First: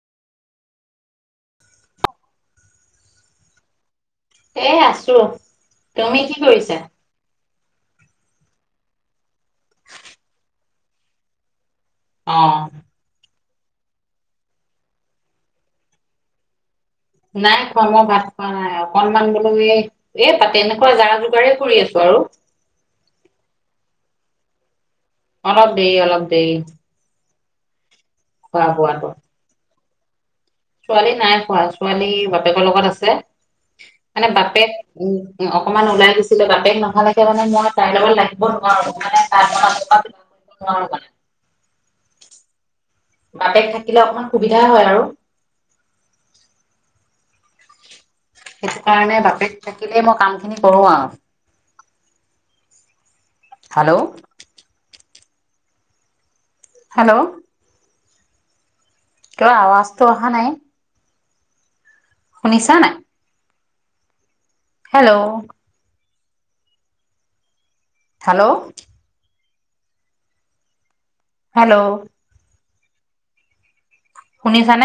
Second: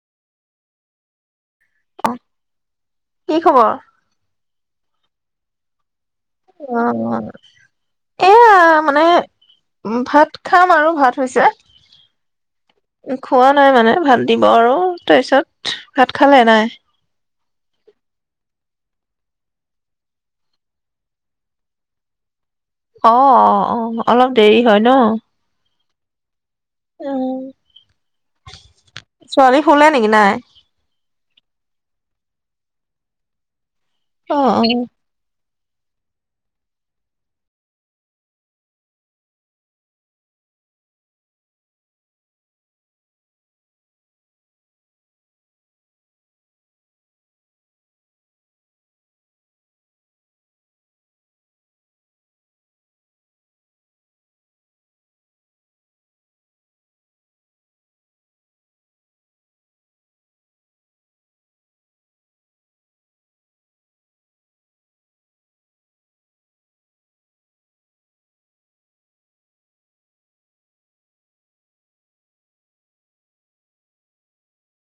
অ' কি খবৰ? এ আছো। তুমি কি কৰিছা? অ', এয়া মানে, ম ভাত খাম আৰু ভাত হৈছে। অহ। খোৱা নাই মানে ভাত দিব আৰু। তাৰ পিছত ভাত খালে নাই? নাই খোৱা মই ভাত খোৱা নাই অকনমান বোলো এই, এ ভাত এনেকুৱা যা-যোগাৰেই কৰি আছো আৰু। অ, অ, অ, অলপ দেৰি হয় ন? পান আৰু দেৰি অলপ দেৰি অহ খোৱা বোৱাটো শুলে নেকি নাই? ছোৱালী নাই শোৱা, ছোৱালী বাপেকৰ লগত আছে। মানে অ', অ'। বাপেক, উম। অকমান ওলাই গৈছিলে বাপেক নহালেকে মানে মই তাইৰ লগত লাগিব নোৱাৰো মানে বপেক থাকিলে অকনমান সুবিধা হয় আৰু। সেইটো কাৰণে বাপেক থাকিলেই মই কামখিনি কৰোঁ আৰু। হেল্ল' হেল্ল' তোৰ আৱাজটো অহা নাই। শুনিছা নাই? হেল্ল' হেল্ল' হেল্ল' শুনিছা নে?